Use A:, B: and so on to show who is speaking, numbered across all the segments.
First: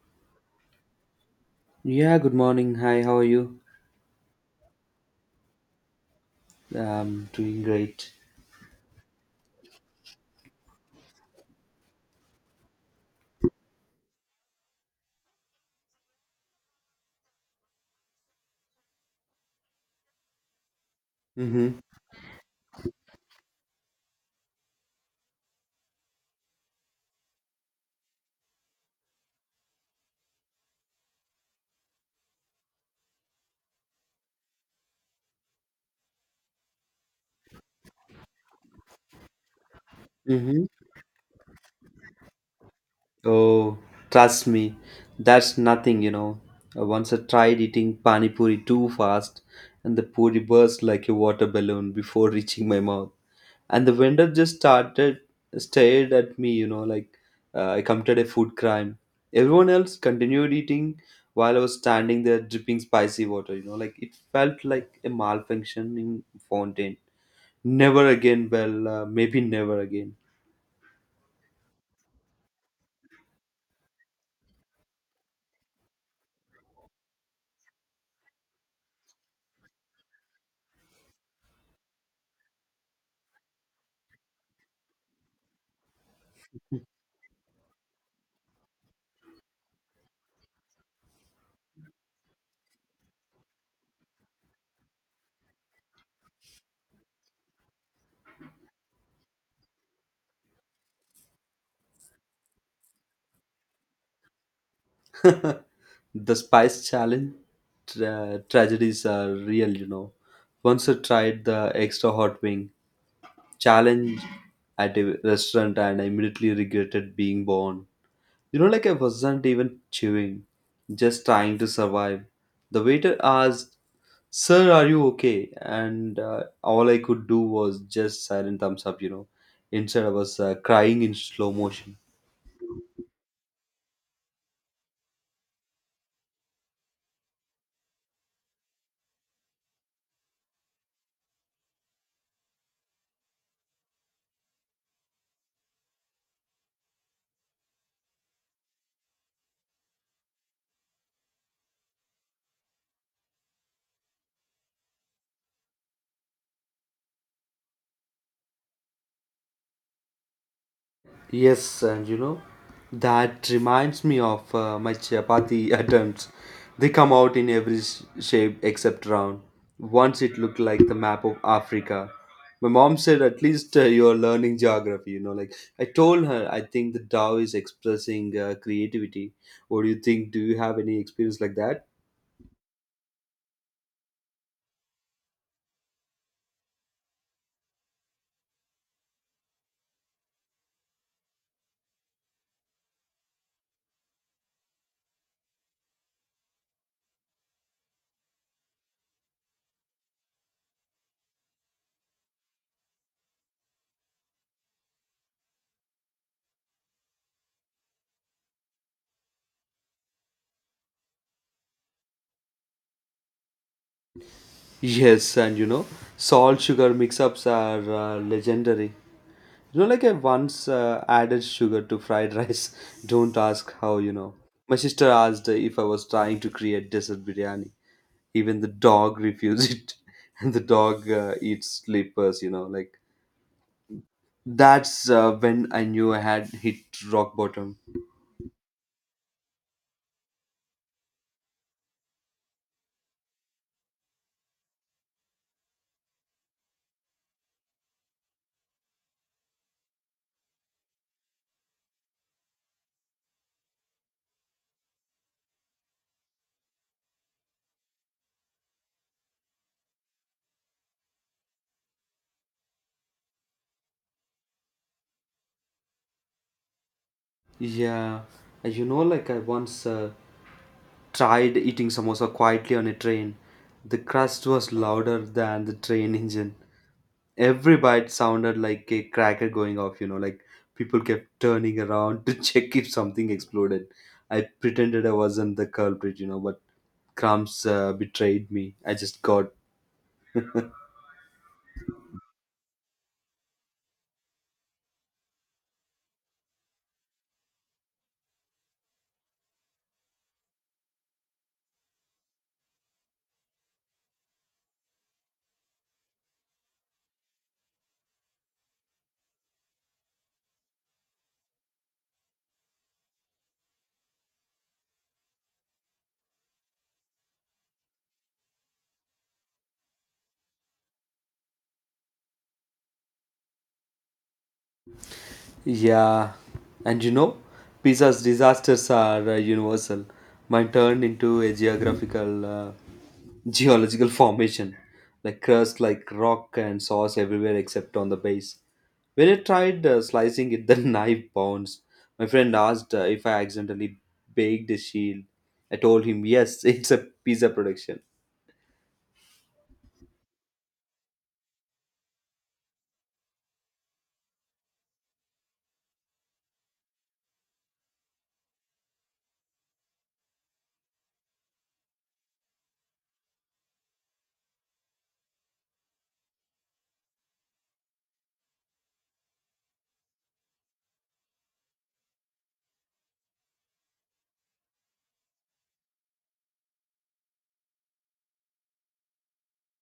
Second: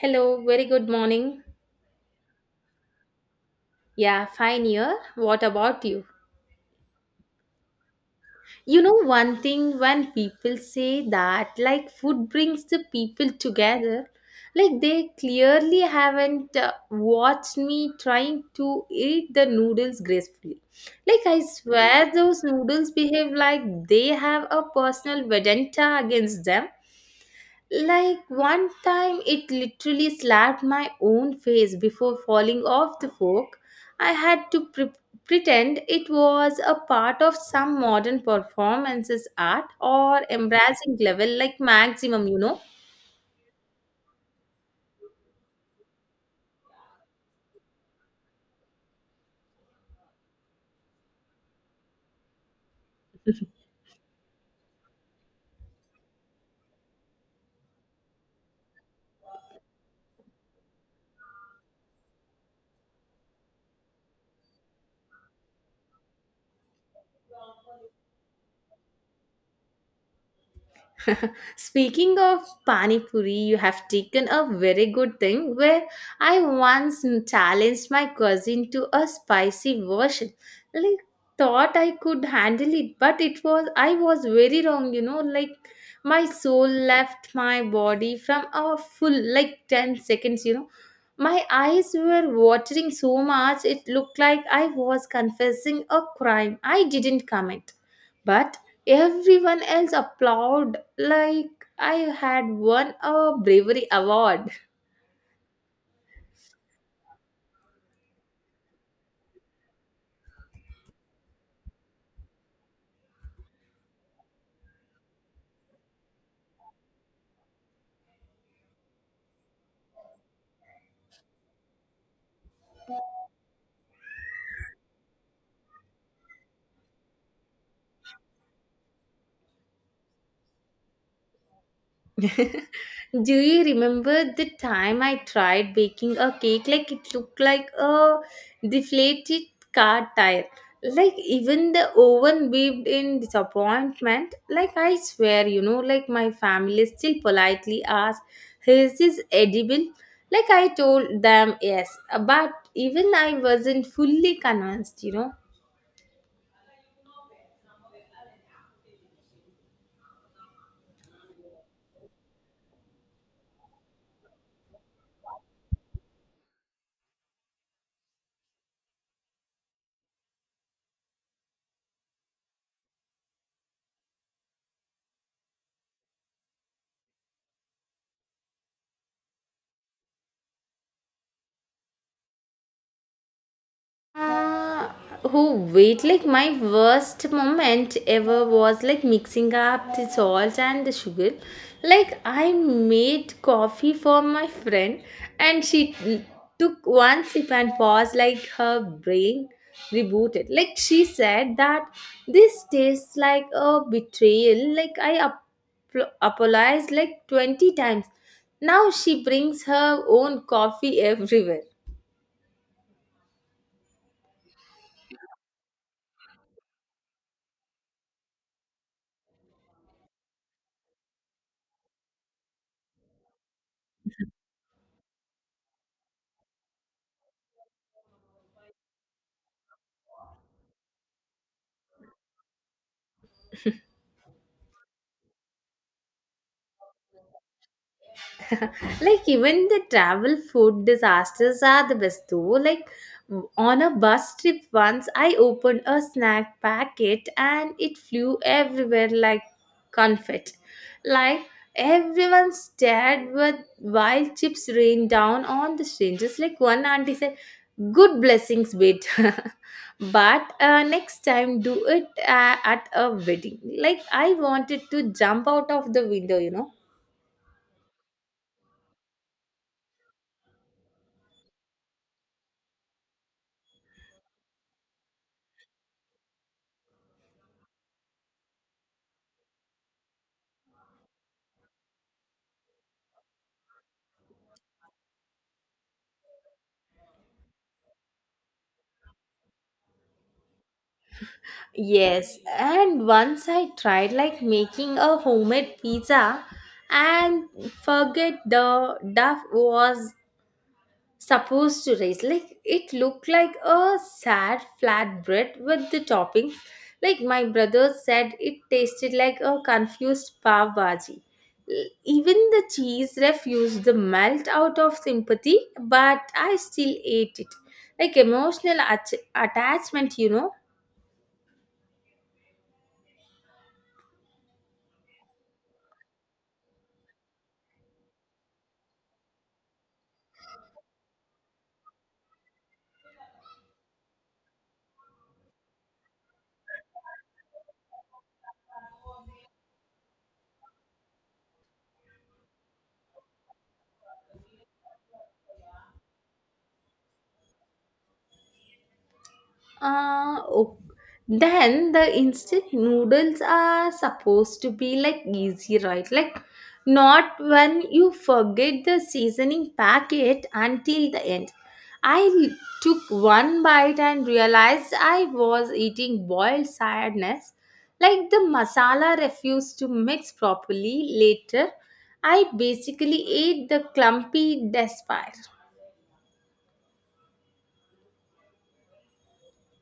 A: Hello, very good morning.
B: Yeah, good morning. Hi, how are you?
A: Yeah, fine here. What about you?
B: I'm doing great.
A: You know, one thing when people say that, like, food brings the people together, like, they clearly haven't watched me trying to eat the noodles gracefully. Like, I
B: Mm-hmm.
A: swear those noodles behave like they have a personal vendetta against them. Like one time, it literally slapped my own face before falling off the fork. I had to pretend it was a part of some modern performances art or
B: Mm-hmm.
A: embarrassing level, like maximum, you know.
B: Oh, trust me, that's nothing. Once I tried eating pani puri too fast, and the puri burst like a water balloon before reaching my mouth. And the vendor just started stared at me, like I committed a food crime. Everyone else continued eating while I was standing there dripping spicy water, like it felt like a malfunctioning fountain. Never again. Well, maybe never again.
A: Speaking of pani puri, you have taken a very good thing where I once challenged my cousin to a spicy version. Like thought I could handle it, but it was I was very wrong, you know, like my soul left my body from a full like 10 seconds, you know. My eyes were watering so much it looked like I was confessing a crime. I didn't commit. But everyone else applauded like I had won a bravery award.
B: The spice challenge tragedies are real. Once I tried the extra hot wing challenge at a restaurant, and I immediately regretted being born. Like I wasn't even chewing, just trying to survive. The waiter asked, "Sir, are you okay?" And all I could do was just silent thumbs up. Instead, I was crying in slow motion.
A: Do you remember the time I tried baking a cake? Like it looked like a deflated car tire. Like even the oven beeped in disappointment. Like I swear, you know, like my family still politely asked, "Is this edible?" Like I told them yes, but even I wasn't fully convinced, you know.
B: Yes, and that reminds me of my chapati attempts. They come out in every shape except round. Once it looked like the map of Africa. My mom said, at least you're learning geography. Like, I told her, I think the Tao is expressing creativity. What do you think? Do you have any experience like that?
A: Uh, oh wait, like my worst moment ever was like mixing up the salt and the sugar. Like I made coffee for my friend and she took one sip and paused like her brain rebooted. Like she said that this tastes like a betrayal. Like I apologized like 20 times. Now she brings her own coffee everywhere.
B: Yes, and salt sugar mix ups are legendary. Like I once added sugar to fried rice. Don't ask how. My sister asked if I was trying to create desert biryani. Even the dog refused it. And the dog eats slippers. Like, that's when I knew I had hit rock bottom.
A: Like even the travel food disasters are the best though, like on a bus trip once I opened a snack packet and it flew everywhere like confetti. Like everyone stared with while chips rained down on the strangers. Like one auntie said good blessings wait, but next time do it at a wedding. Like I wanted to jump out of the window, you know.
B: Yeah. Like I once tried eating samosa quietly on a train. The crust was louder than the train engine. Every bite sounded like a cracker going off, like people kept turning around to check if something exploded. I pretended I wasn't the culprit, but crumbs betrayed me. I just got.
A: Yes, and once I tried like making a homemade pizza and forget the duff was supposed to raise. Like it looked like a sad flatbread with the toppings. Like my brother said it tasted like a confused pav bhaji. Even the cheese refused to melt out of sympathy, but I still ate it. Like emotional attachment, you know.
B: Yeah, and pizza's disasters are universal. Mine turned into a geological formation, like crust, like rock, and sauce everywhere except on the base. When I tried slicing it, the knife bounced. My friend asked if I accidentally baked a shield. I told him yes, it's a pizza production.
A: Oh. Then the instant noodles are supposed to be like easy, right? Like not when you forget the seasoning packet until the end. I l- Took one bite and realized I was eating boiled sadness. Like the masala refused to mix properly. Later, I basically ate the clumpy despair.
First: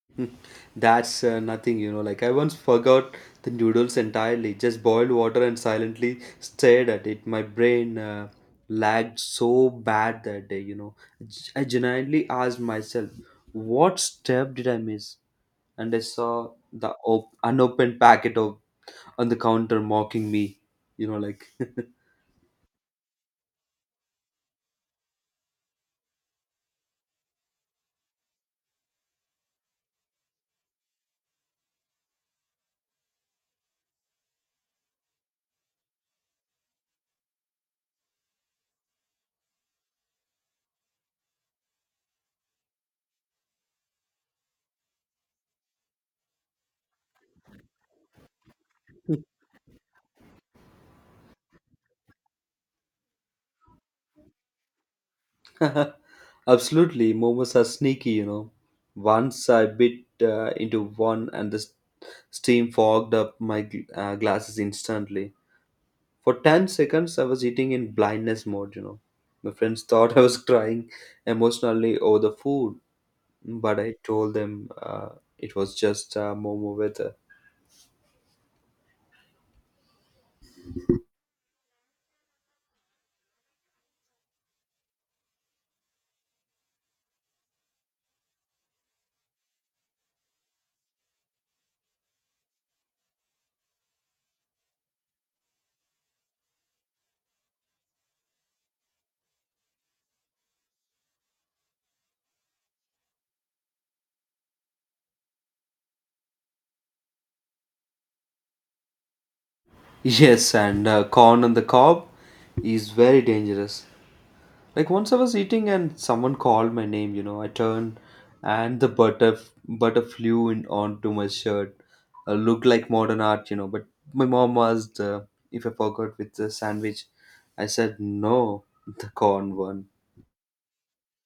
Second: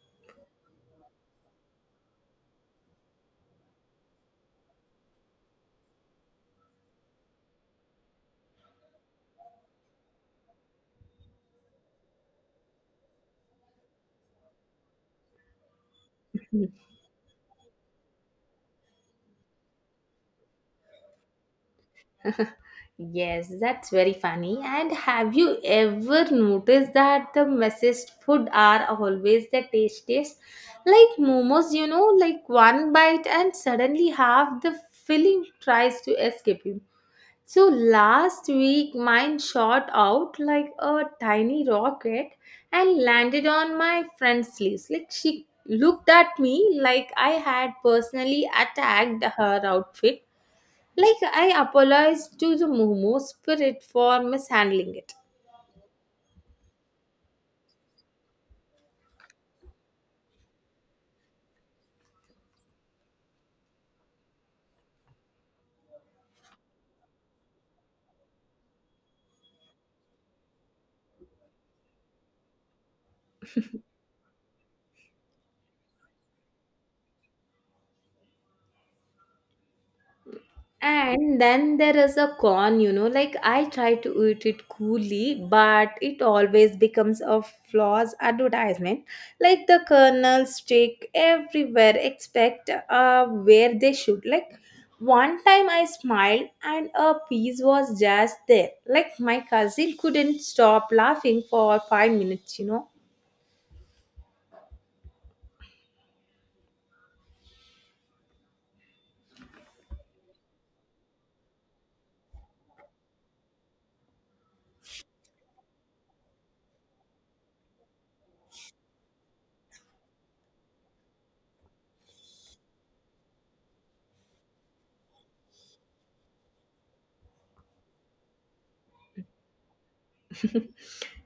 B: That's nothing, you know. Like I once forgot the noodles entirely, just boiled water and silently stared at it. My brain lagged so bad that day. I genuinely asked myself, what step did I miss? And I saw
A: Hmm.
B: the unopened packet of on the counter mocking me, like.
A: Yes, that's very funny. And have you ever noticed that the messiest food are always the tastiest? Like momos, you know, like one bite and suddenly half the filling tries to escape you. So last week mine shot out like a tiny rocket and landed on my friend's sleeves. Like she looked at me like I had personally attacked her outfit. Like, I apologized to the Momo spirit for mishandling it.
B: Absolutely, momos are sneaky, you know. Once I bit into one and the steam fogged up my glasses instantly. For 10 seconds, I was eating in blindness mode. My friends thought I was crying emotionally over the food, but I told them it was just momo weather.
A: And then there is a con, you know, like I try to eat it coolly, but it always becomes a flaw's advertisement. Like the kernels stick everywhere, except where they should. Like one time I smiled and a piece was just there. Like my cousin couldn't stop laughing for 5 minutes, you know.
B: Yes, and corn on the cob is very dangerous. Like once I was eating and someone called my name, I turned and the butter flew in onto my shirt. Looked like modern art, but my mom asked if I forgot with the sandwich. I said no, the corn one.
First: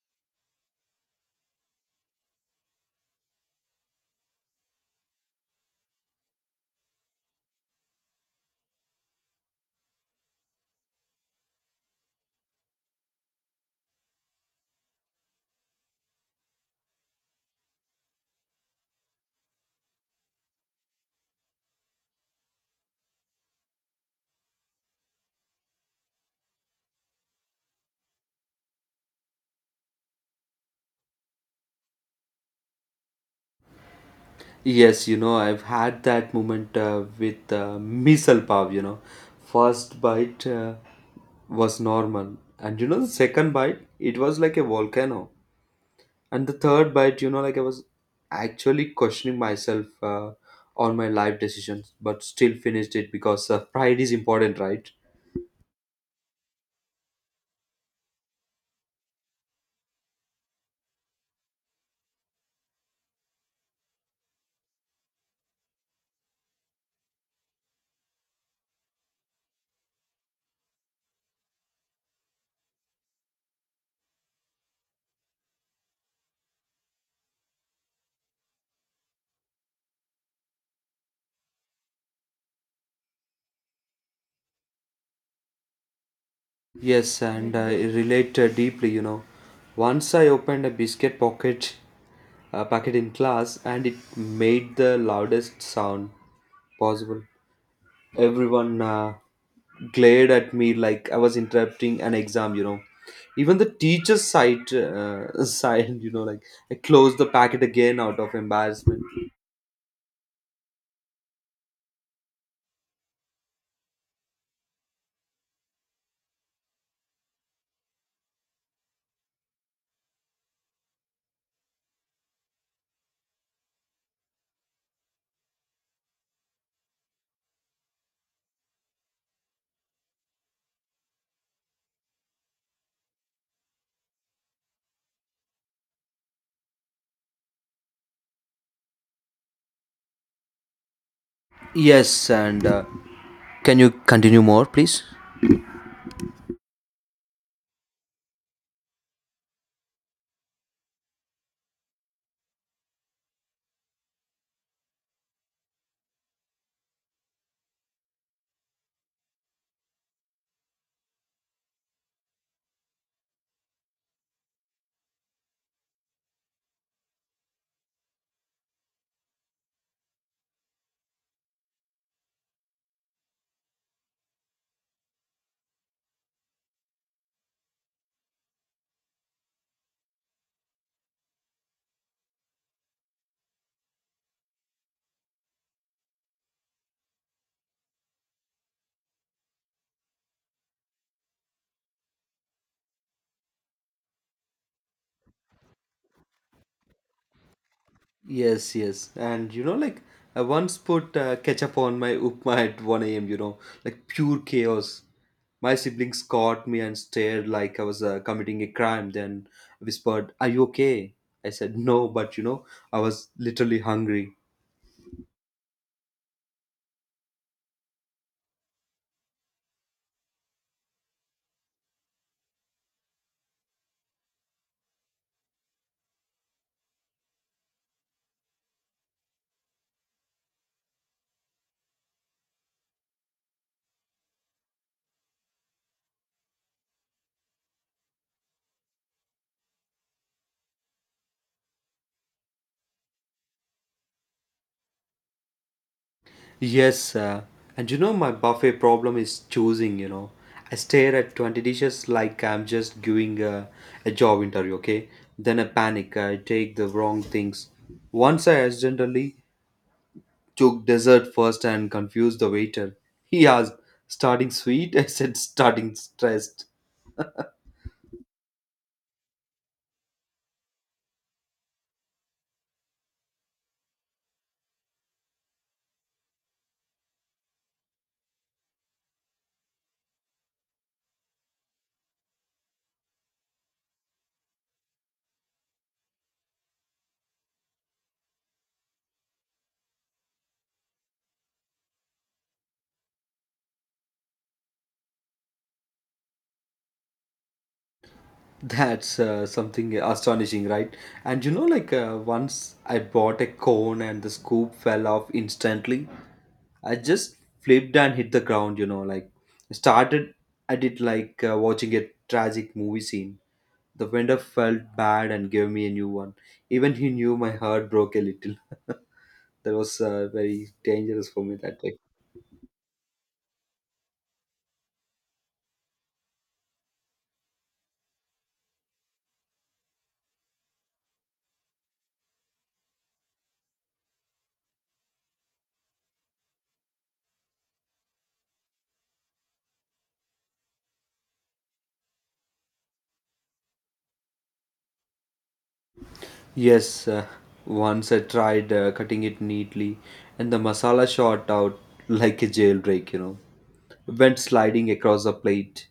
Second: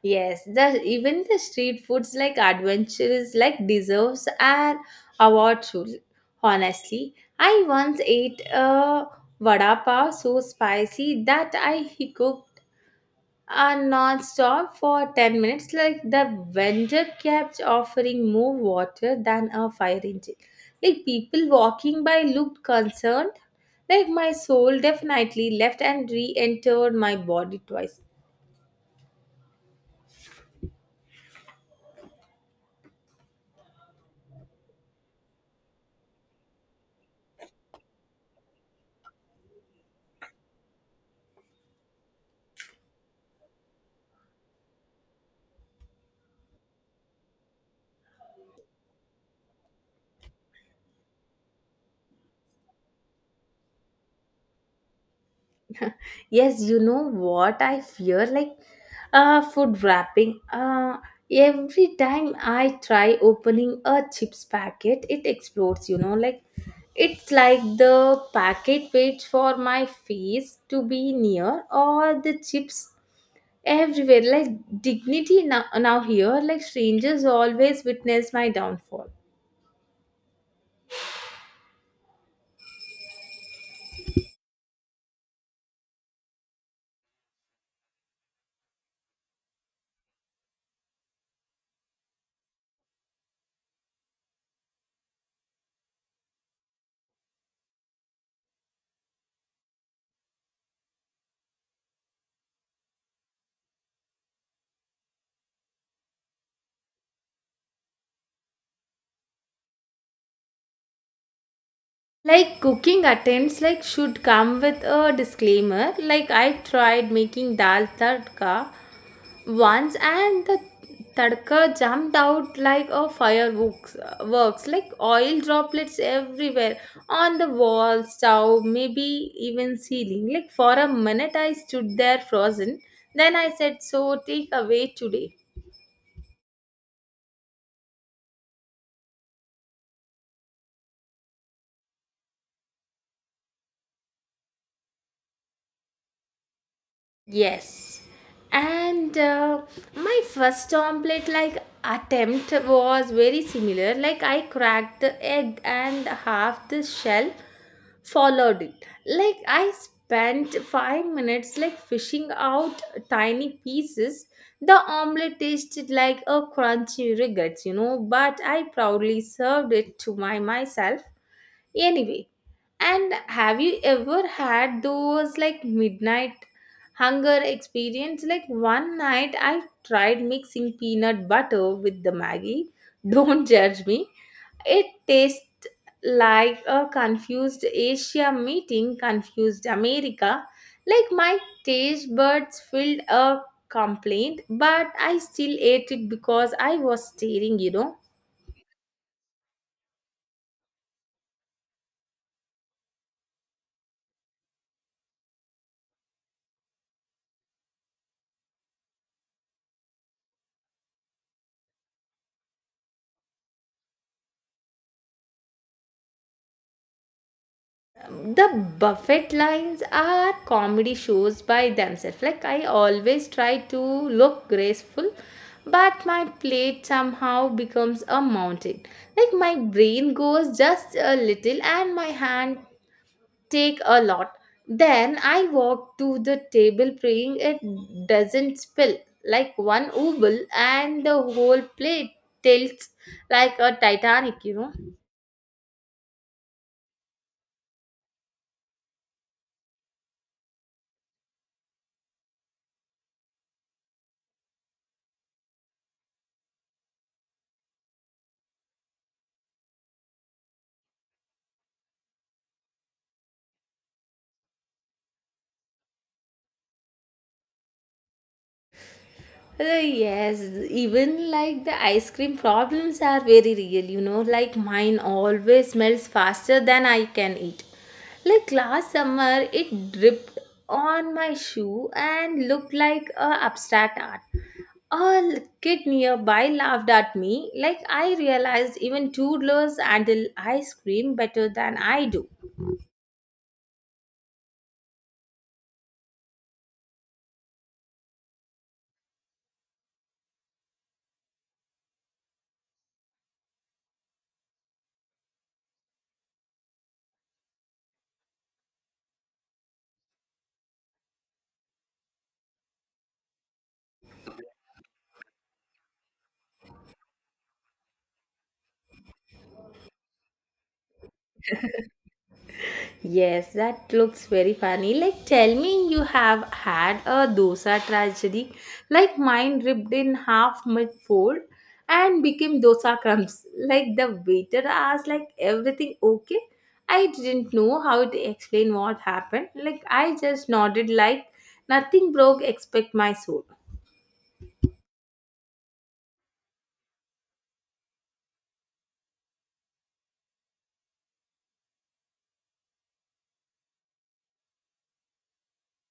A: Yes, the even the street foods like adventures like deserves an award too. Honestly, I once ate a vada pav so spicy that I he cooked non-stop for 10 minutes like the vendor kept offering more water than a fire engine. Like people walking by looked concerned, like my soul definitely left and re-entered my body twice.
B: Yes, I've had that moment with misal pav. First bite was normal, and the second bite, it was like a volcano. And the third bite, like I was actually questioning myself, on my life decisions, but still finished it because, pride is important, right?
A: Yes, you know what I fear? Like food wrapping. Every time I try opening a chips packet, it explodes, you know. Like it's like the packet waits for my face to be near or the chips everywhere. Like dignity now, now here, like strangers always witness my downfall.
B: Yes, and I relate deeply. Once I opened a biscuit pocket packet in class, and it made the loudest sound possible. Everyone glared at me like I was interrupting an exam. Even the teacher's side, side, like I closed the packet again out of embarrassment.
A: Like cooking attempts like should come with a disclaimer. Like I tried making dal tadka once and the tadka jumped out like a fireworks works. Like oil droplets everywhere on the wall stove maybe even ceiling. Like for a minute I stood there frozen, then I said so take away today.
B: Yes, and can you continue more, please?
A: Yes, and my first omelette like attempt was very similar. Like I cracked the egg and half the shell followed it. Like I spent 5 minutes like fishing out tiny pieces. The omelette tasted like a crunchy regrets, you know, but I proudly served it to my myself anyway. And have you ever had those like midnight hunger experience? Like one night I tried mixing peanut butter with the Maggie. Don't judge me. It tastes like a confused Asia meeting confused America, like my taste buds filled a complaint, but I still ate it because I was staring, you know.
B: Yes, yes, and like I once put ketchup on my upma at 1 a.m. Like pure chaos. My siblings caught me and stared like I was committing a crime. Then whispered, "Are you okay?" I said, "No," but I was literally hungry.
A: The buffet lines are comedy shows by themselves. Like I always try to look graceful, but my plate somehow becomes a mountain. Like my brain goes just a little and my hand take a lot. Then I walk to the table praying it doesn't spill, like one oval and the whole plate tilts like a Titanic, you know.
B: Yes, and my buffet problem is choosing, you know. I stare at 20 dishes like I'm just doing a job interview, okay? Then I panic, I take the wrong things. Once I accidentally took dessert first and confused the waiter. He asked, starting sweet? I said, starting stressed.
A: Yes, even like the ice cream problems are very real, you know. Like mine always smells faster than I can eat. Like last summer, it dripped on my shoe and looked like a abstract art. A kid nearby laughed at me. Like I realized even toddlers handle ice cream better than I do.
B: That's something astonishing, right? And like once I bought a cone and the scoop fell off instantly. I just flipped and hit the ground, like started I did like watching a tragic movie scene. The vendor felt bad and gave me a new one. Even he knew my heart broke a little. That was very dangerous for me that day.
A: Yes, that looks very funny. Like, tell me you have had a dosa tragedy. Like, mine ripped in half mid fold and became dosa crumbs. Like, the waiter asked, like, everything okay? I didn't know how to explain what happened. Like, I just nodded, like, nothing broke except my soul.
B: Yes, once I tried cutting it neatly, and the masala shot out like a jailbreak, you know. Went sliding across the plate.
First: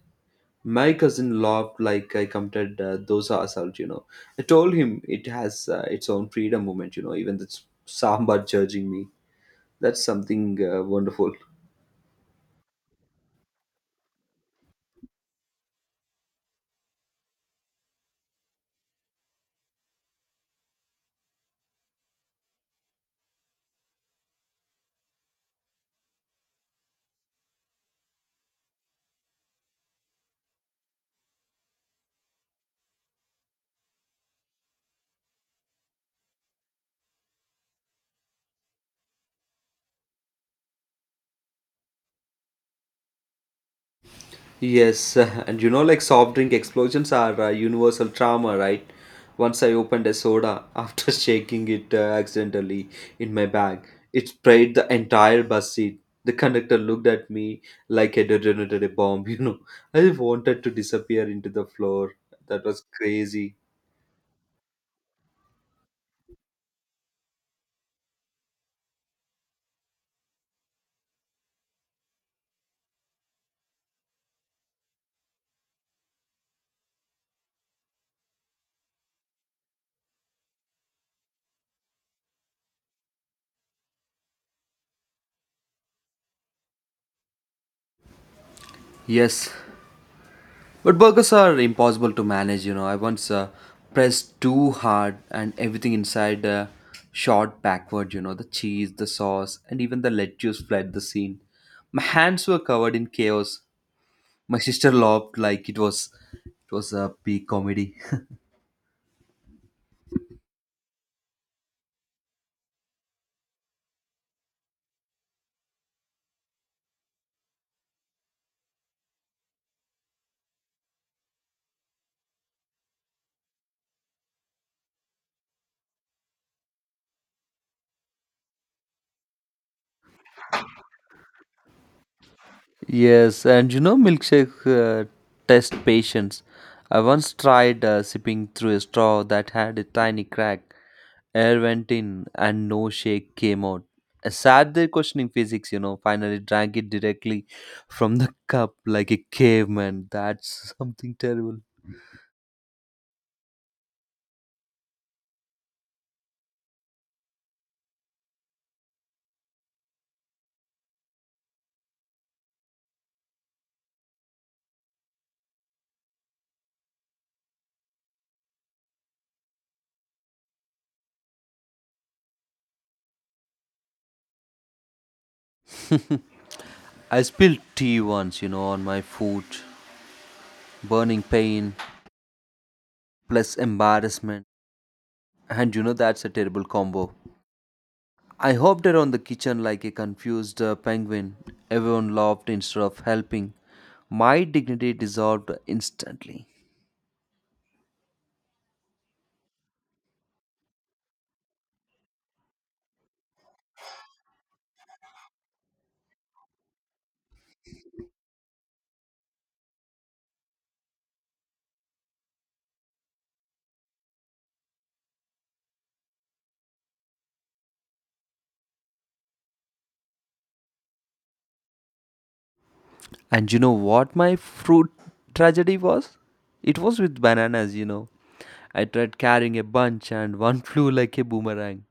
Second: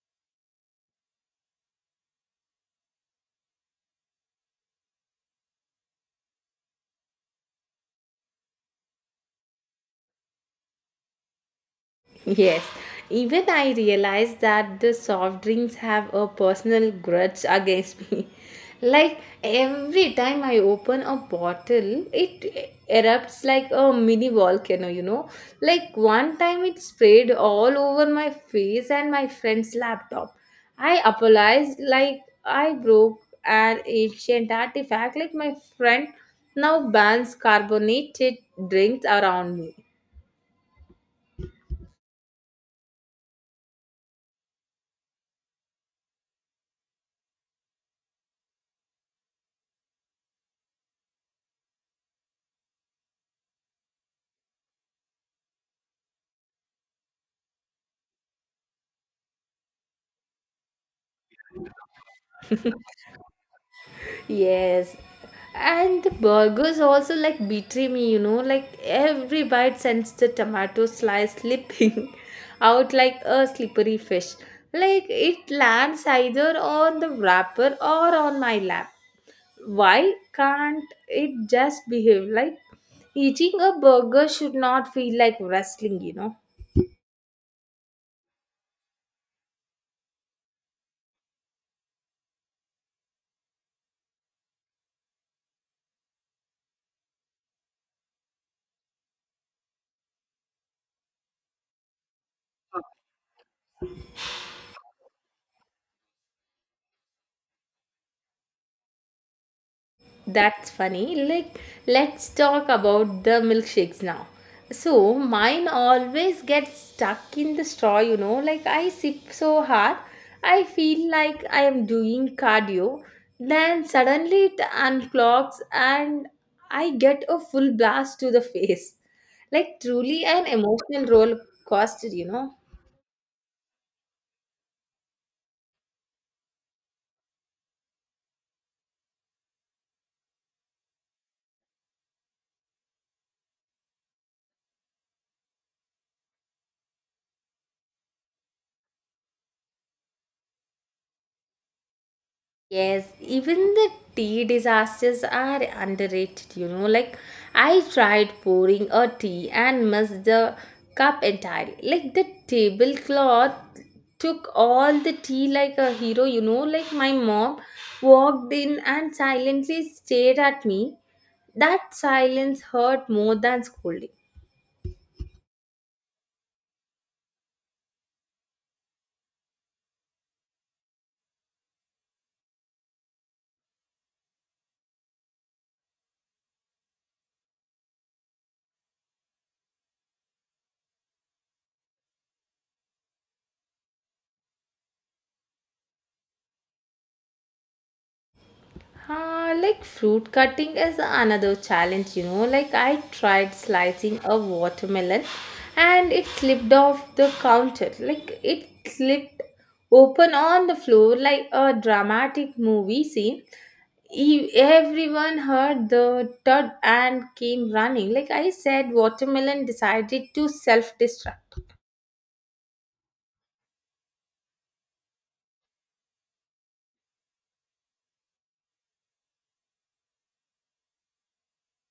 B: My cousin laughed like I committed dosa assault. I told him it has its own freedom movement. Even the sambar judging me. That's something wonderful.
A: Yes, even I realized that the soft drinks have a personal grudge against me. Like every time I open a bottle, it erupts like a mini volcano, you know. Like one time it sprayed all over my face and my friend's laptop. I apologized like I broke an ancient artifact, like my friend now bans carbonated drinks around me.
B: Yes, and like soft drink explosions are a universal trauma, right? Once I opened a soda after shaking it accidentally in my bag, it sprayed the entire bus seat. The conductor looked at me like I detonated a bomb. I wanted to disappear into the floor. That was crazy.
A: Yes. And the burgers also like betray me, you know, like every bite sends the tomato slice slipping out like a slippery fish. Like it lands either on the wrapper or on my lap. Why can't it just behave? Like eating a burger should not feel like wrestling, you know?
B: Yes, but burgers are impossible to manage. I once pressed too hard, and everything inside shot backward. The cheese, the sauce, and even the lettuce fled the scene. My hands were covered in chaos. My sister laughed like it was a peak comedy.
A: That's funny. Like, let's talk about the milkshakes now. So, mine always gets stuck in the straw, you know. Like, I sip so hard, I feel like I am doing cardio. Then suddenly it unclogs and I get a full blast to the face. Like, truly an emotional roller coaster, you know.
B: Yes, and milkshake test patience. I once tried sipping through a straw that had a tiny crack. Air went in and no shake came out. I sat there questioning physics, finally drank it directly from the cup like a caveman. That's something terrible.
A: Yes, even the tea disasters are underrated, you know. Like, I tried pouring a tea and missed the cup entirely. Like, the tablecloth took all the tea like a hero, you know. Like, my mom walked in and silently stared at me. That silence hurt more than scolding.
B: I spilled tea once, on my foot, burning pain plus embarrassment. And that's a terrible combo. I hopped around the kitchen like a confused penguin. Everyone laughed instead of helping. My dignity dissolved instantly.
A: Like fruit cutting is another challenge, you know. Like I tried slicing a watermelon and it slipped off the counter. Like it slipped open on the floor like a dramatic movie scene. Everyone heard the thud and came running. Like I said, watermelon decided to self destruct.
B: And you know what my fruit tragedy was? It was with bananas, you know. I tried carrying a bunch and one flew like a boomerang.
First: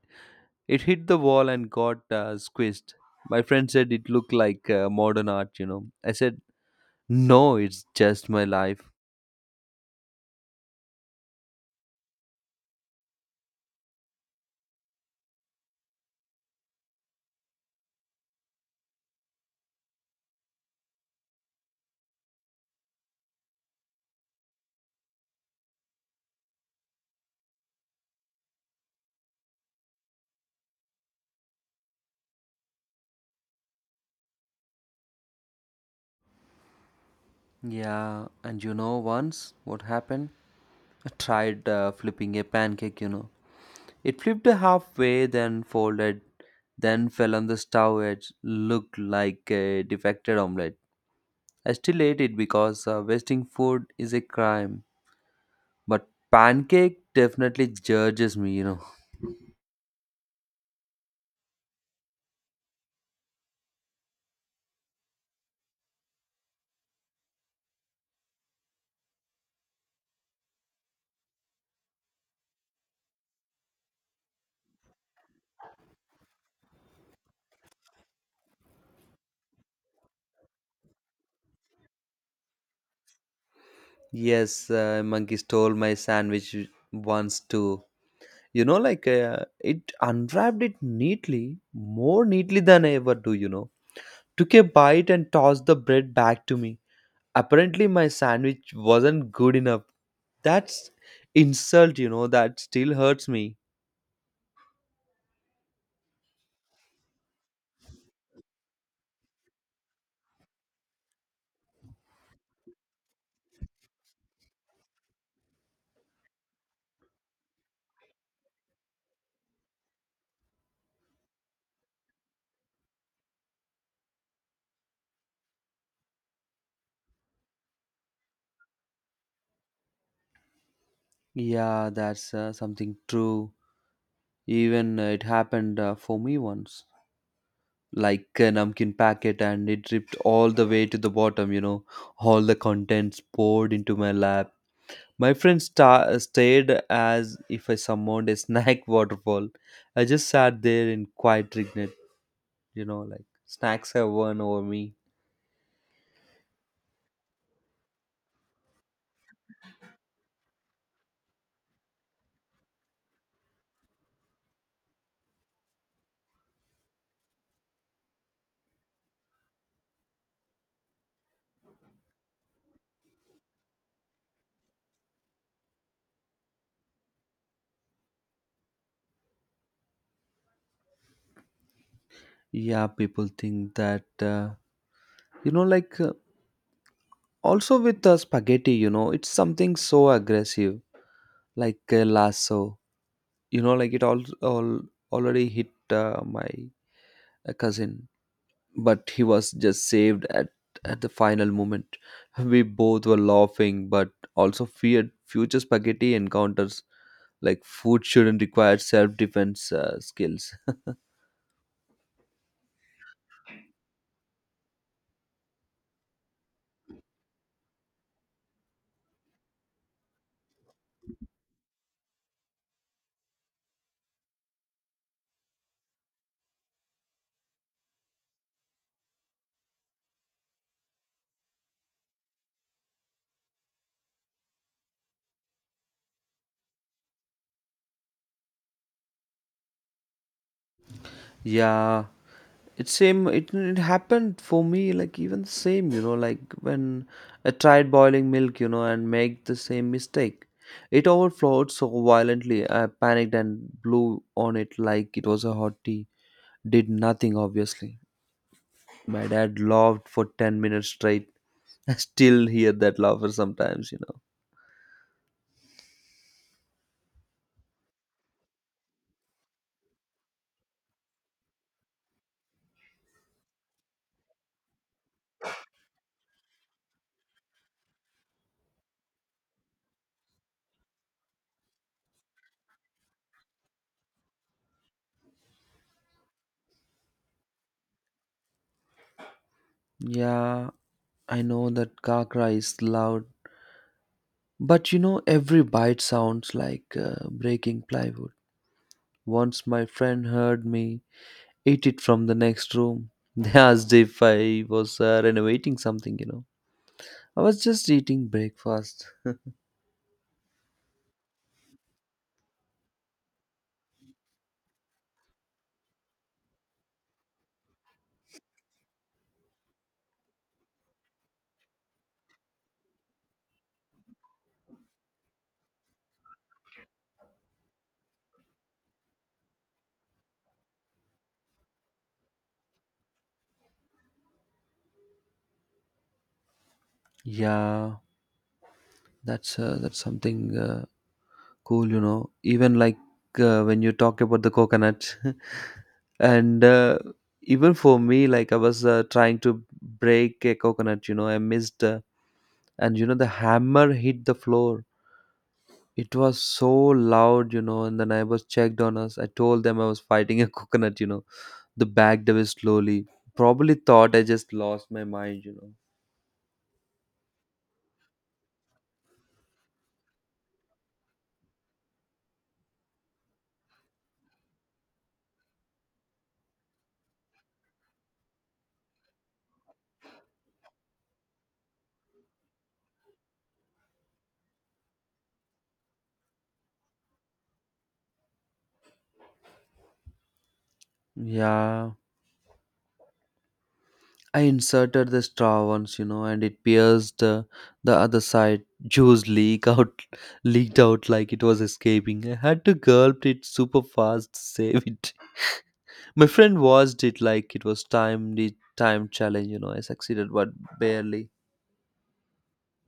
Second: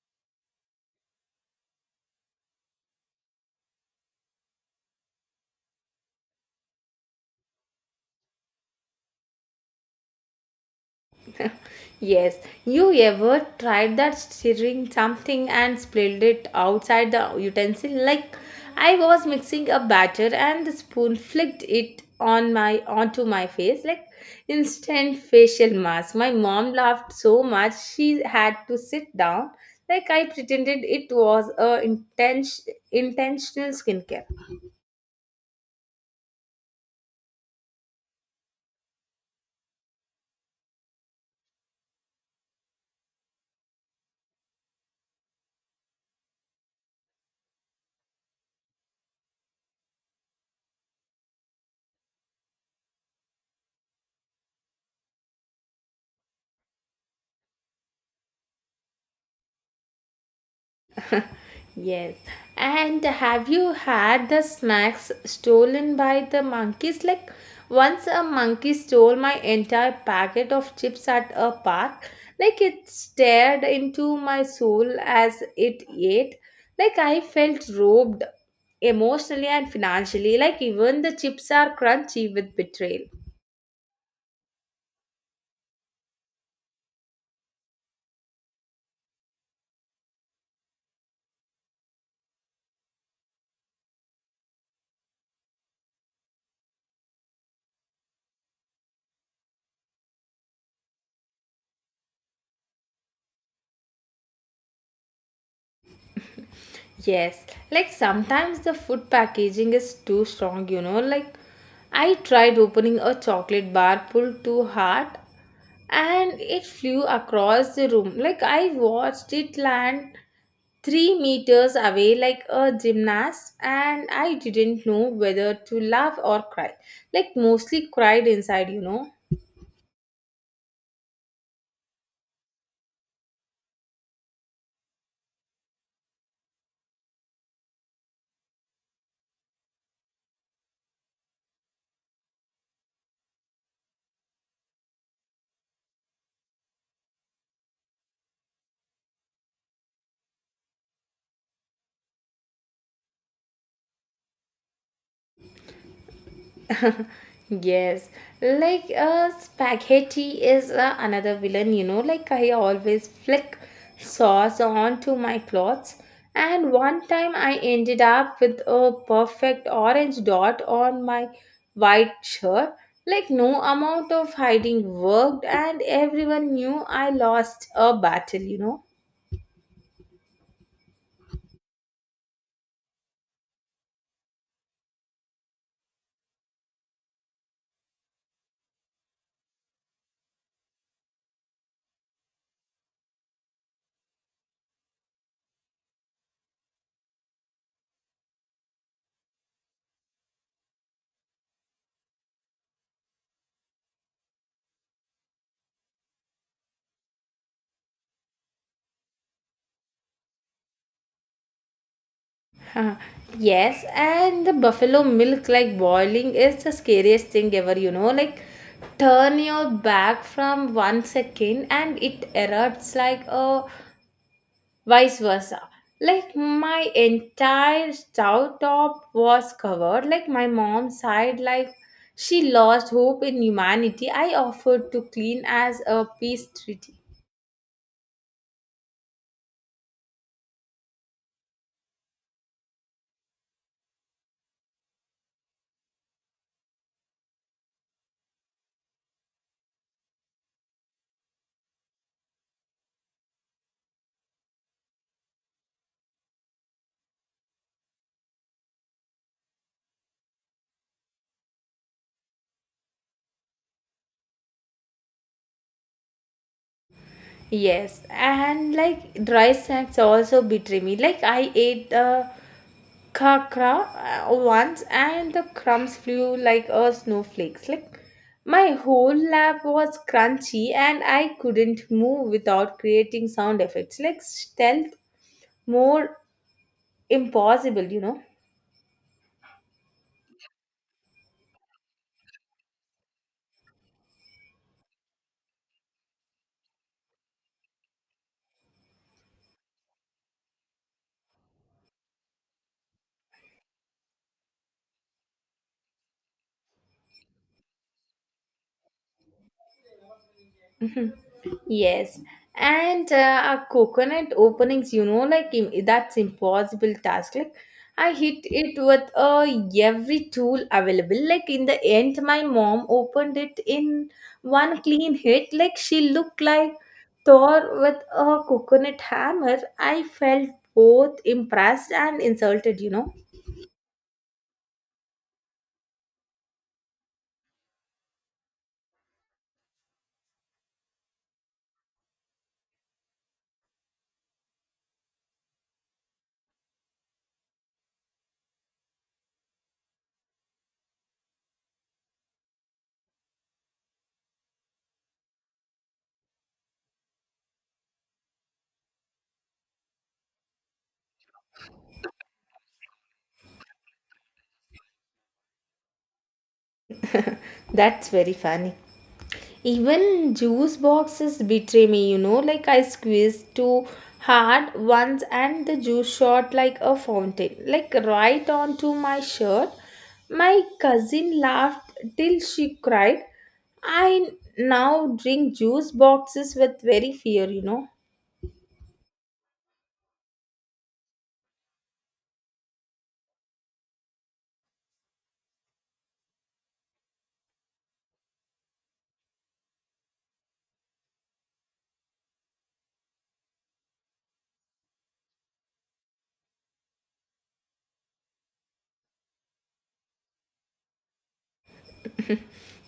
B: It hit the wall and got squished. My friend said it looked like modern art. I said, no, it's just my life.
A: Yes, you ever tried that stirring something and spilled it outside the utensil? Like I was mixing a batter and the spoon flicked it on my onto my face like instant facial mask. My mom laughed so much she had to sit down. Like I pretended it was a intense intentional skincare.
B: Yeah, and once what happened? I tried flipping a pancake. It flipped halfway, then folded, then fell on the stove edge. Looked like a defected omelette. I still ate it because wasting food is a crime. But pancake definitely judges me.
A: Yes. And have you had the snacks stolen by the monkeys? Like once a monkey stole my entire packet of chips at a park. Like it stared into my soul as it ate. Like I felt robbed emotionally and financially. Like even the chips are crunchy with betrayal.
B: Yes, a monkey stole my sandwich once too. Like, it unwrapped it neatly, more neatly than I ever do. Took a bite and tossed the bread back to me. Apparently my sandwich wasn't good enough. That's insult. That still hurts me.
A: Yes, like sometimes the food packaging is too strong, you know. Like I tried opening a chocolate bar, pulled too hard, and it flew across the room. Like I watched it land 3 meters away like a gymnast, and I didn't know whether to laugh or cry. Like mostly cried inside, you know.
B: Yeah, that's something true. Even it happened for me once. Like a napkin packet, and it dripped all the way to the bottom, all the contents poured into my lap. My friend stared as if I summoned a snack waterfall. I just sat there in quiet regret, like snacks have won over me.
A: Yes, like spaghetti is another villain, you know. Like I always flick sauce onto my clothes, and one time I ended up with a perfect orange dot on my white shirt. Like no amount of hiding worked, and everyone knew I lost a battle, you know.
B: Yeah, people think that. Like also with the spaghetti, it's something so aggressive, like a lasso, like it all already hit my cousin, but he was just saved at the final moment. We both were laughing but also feared future spaghetti encounters. Like, food shouldn't require self-defense skills.
A: Uh, yes, and the buffalo milk, like boiling, is the scariest thing ever, you know. Like, turn your back from 1 second and it erupts like a vice versa. Like, my entire stove top was covered. Like, my mom sighed, like, she lost hope in humanity. I offered to clean as a peace treaty.
B: Yeah, it's same. It happened for me like even the same. Like when I tried boiling milk, and make the same mistake. It overflowed so violently. I panicked and blew on it like it was a hot tea. Did nothing obviously. My dad laughed for 10 minutes straight. I still hear that laughter sometimes.
A: Yes, and like dry snacks also betray me. Like I ate Kakra once, and the crumbs flew like a snowflakes. Like my whole lap was crunchy, and I couldn't move without creating sound effects. Like stealth, more impossible, you know.
B: Yeah, I know that kakra is loud, but every bite sounds like breaking plywood. Once my friend heard me eat it from the next room. They asked if I was renovating something. I was just eating breakfast.
A: Yes, and a coconut openings, you know, like that's impossible task. Like I hit it with every tool available. Like in the end, my mom opened it in one clean hit. Like she looked like Thor with a coconut hammer. I felt both impressed and insulted, you know.
B: Yeah, that's something cool, you know. Even like when you talk about the coconut, and even for me, like I was trying to break a coconut, I missed, and the hammer hit the floor. It was so loud, and the neighbors checked on us. I told them I was fighting a coconut. The bag diver slowly. Probably thought I just lost my mind.
A: That's very funny. Even juice boxes betray me, you know, like I squeezed too hard once and the juice shot like a fountain, like right onto my shirt. My cousin laughed till she cried. I now drink juice boxes with very fear, you know.
B: Yeah, I inserted the straw once, and it pierced the other side. Juice leak out, leaked out like it was escaping. I had to gulp it super fast to save it. My friend watched it like it was the time challenge. I succeeded, but barely.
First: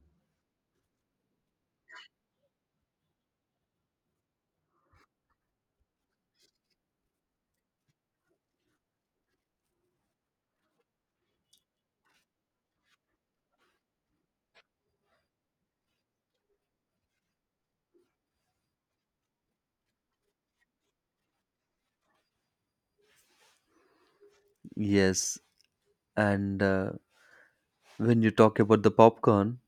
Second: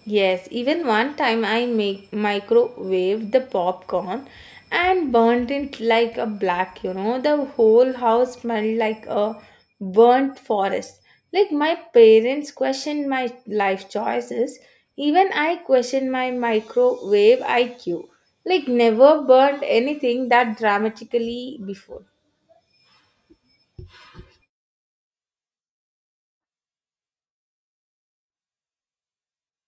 A: Yes, even one time I make microwave the popcorn and burnt it like a black, you know. The whole house smelled like a burnt forest. Like my parents questioned my life choices. Even I questioned my microwave IQ. Like never burnt anything that dramatically before.
B: Yes, and when you talk about the popcorn,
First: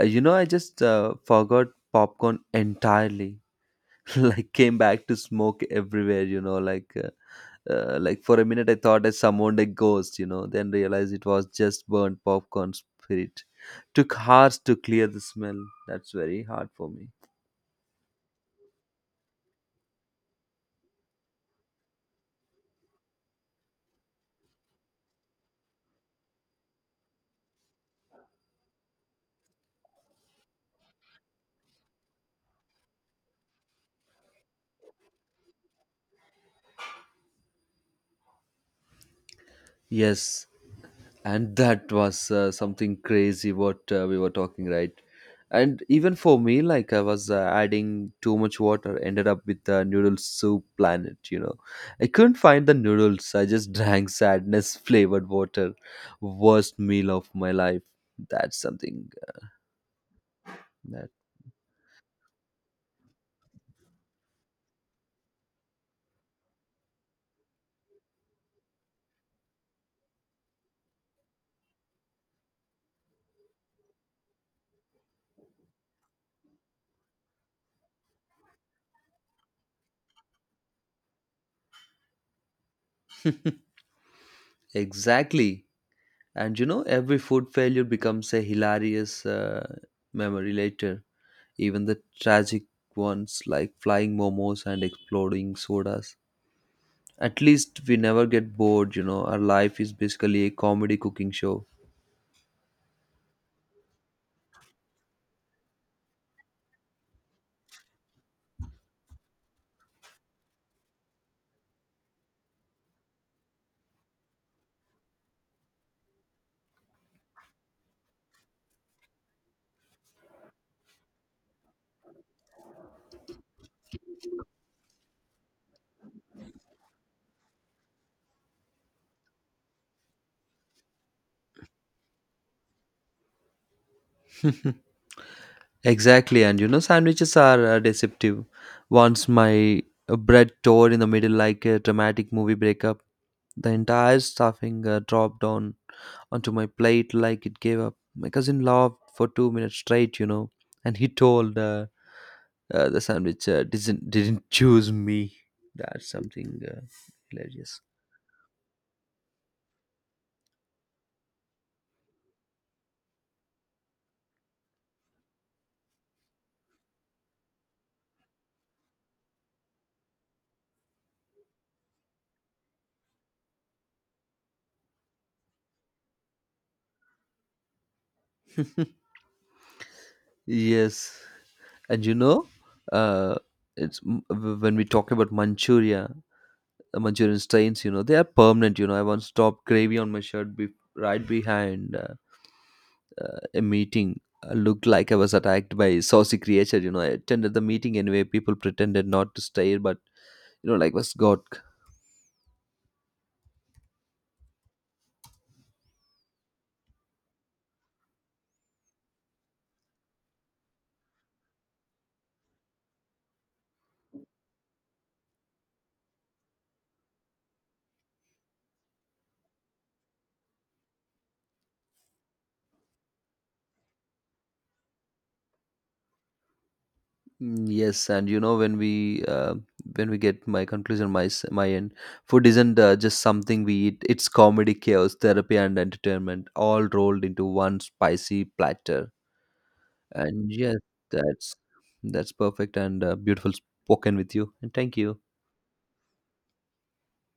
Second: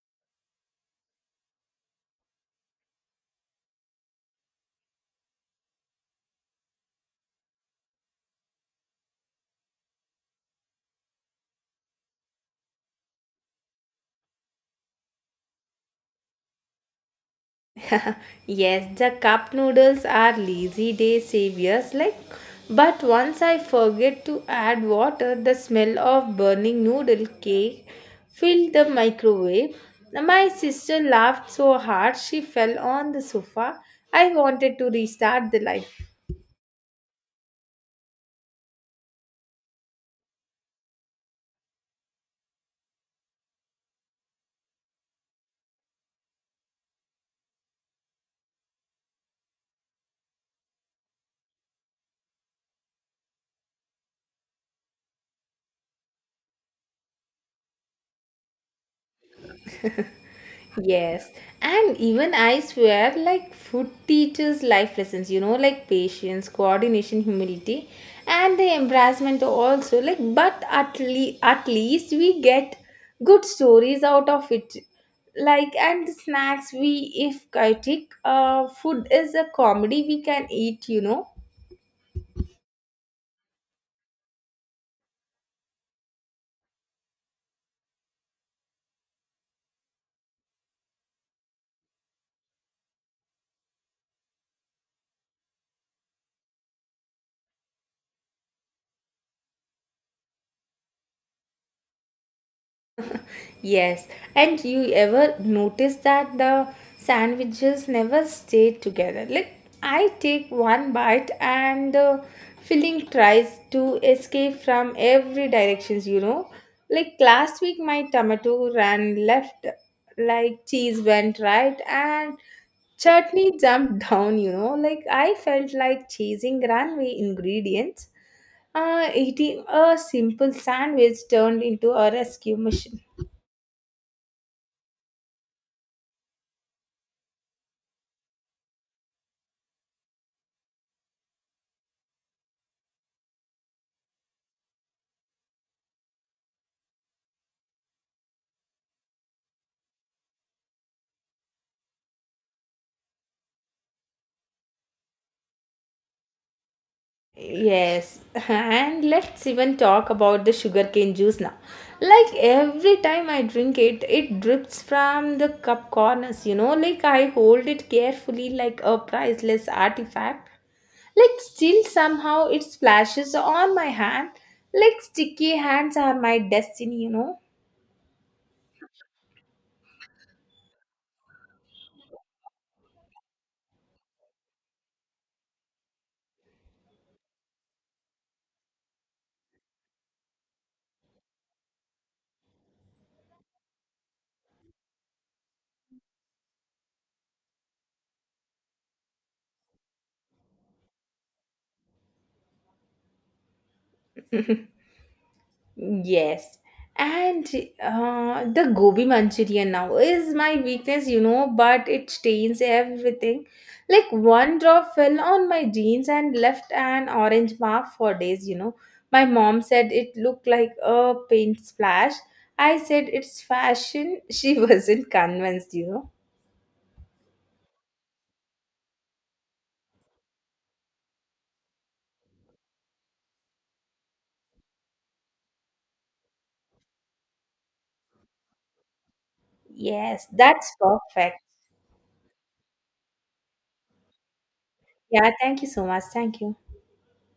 B: I just forgot popcorn entirely. Like, came back to smoke everywhere, like for a minute I thought I summoned a ghost. Then realized it was just burnt popcorn spirit. Took hours to clear the smell. That's very hard for me.
A: Yes, the cup noodles are lazy day saviors like but once I forget to add water, the smell of burning noodle cake filled the microwave. My sister laughed so hard she fell on the sofa. I wanted to restart the life.
B: Yes, and that was something crazy what we were talking right. And even for me, like I was adding too much water, ended up with the noodle soup planet. I couldn't find the noodles. I just drank sadness flavored water. Worst meal of my life. That's something
A: Yes, and even I swear, like, food teaches life lessons, you know, like patience, coordination, humility, and the embarrassment also. Like, but at, at least we get good stories out of it. Like, and the snacks we, if chaotic, food is a comedy we can eat, you know.
B: that. Exactly, and every food failure becomes a hilarious memory later. Even the tragic ones, like flying momos and exploding sodas. At least we never get bored. Our life is basically a comedy cooking show.
A: Yes, and you ever notice that the sandwiches never stay together? Like, I take one bite and the filling tries to escape from every directions, you know. Like last week, my tomato ran left, like cheese went right, and chutney jumped down, you know. Like I felt like chasing runaway ingredients. Eating a simple sandwich turned into a rescue mission.
B: Exactly, and sandwiches are deceptive. Once my bread tore in the middle like a dramatic movie breakup, the entire stuffing dropped on onto my plate like it gave up. My cousin laughed for 2 minutes straight, and he told the sandwich didn't choose me. That's something hilarious.
A: Yes, and let's even talk about the sugarcane juice now. Like every time I drink it, it drips from the cup corners, you know. Like I hold it carefully like a priceless artifact. Like still somehow it splashes on my hand. Like sticky hands are my destiny, you know.
B: Yes, and uh, when we talk about Manchurian stains. You know, they are permanent. I once dropped gravy on my shirt right behind a meeting. I looked like I was attacked by a saucy creature. I attended the meeting anyway. People pretended not to stare, but like was God.
A: Yes. And the gobi manchurian now is my weakness, you know, but it stains everything. Like one drop fell on my jeans and left an orange mark for days, you know. My mom said it looked like a paint splash. I said it's fashion. She wasn't convinced, you know.
B: Mm, yes, and when we get my conclusion, my end, food isn't just something we eat. It's comedy, chaos, therapy, and entertainment all rolled into one spicy platter.
A: Yes,
B: And yes,
A: that's perfect.
B: that's that's perfect and beautiful spoken with you. And thank you.
A: Yeah, thank you so much. Thank you.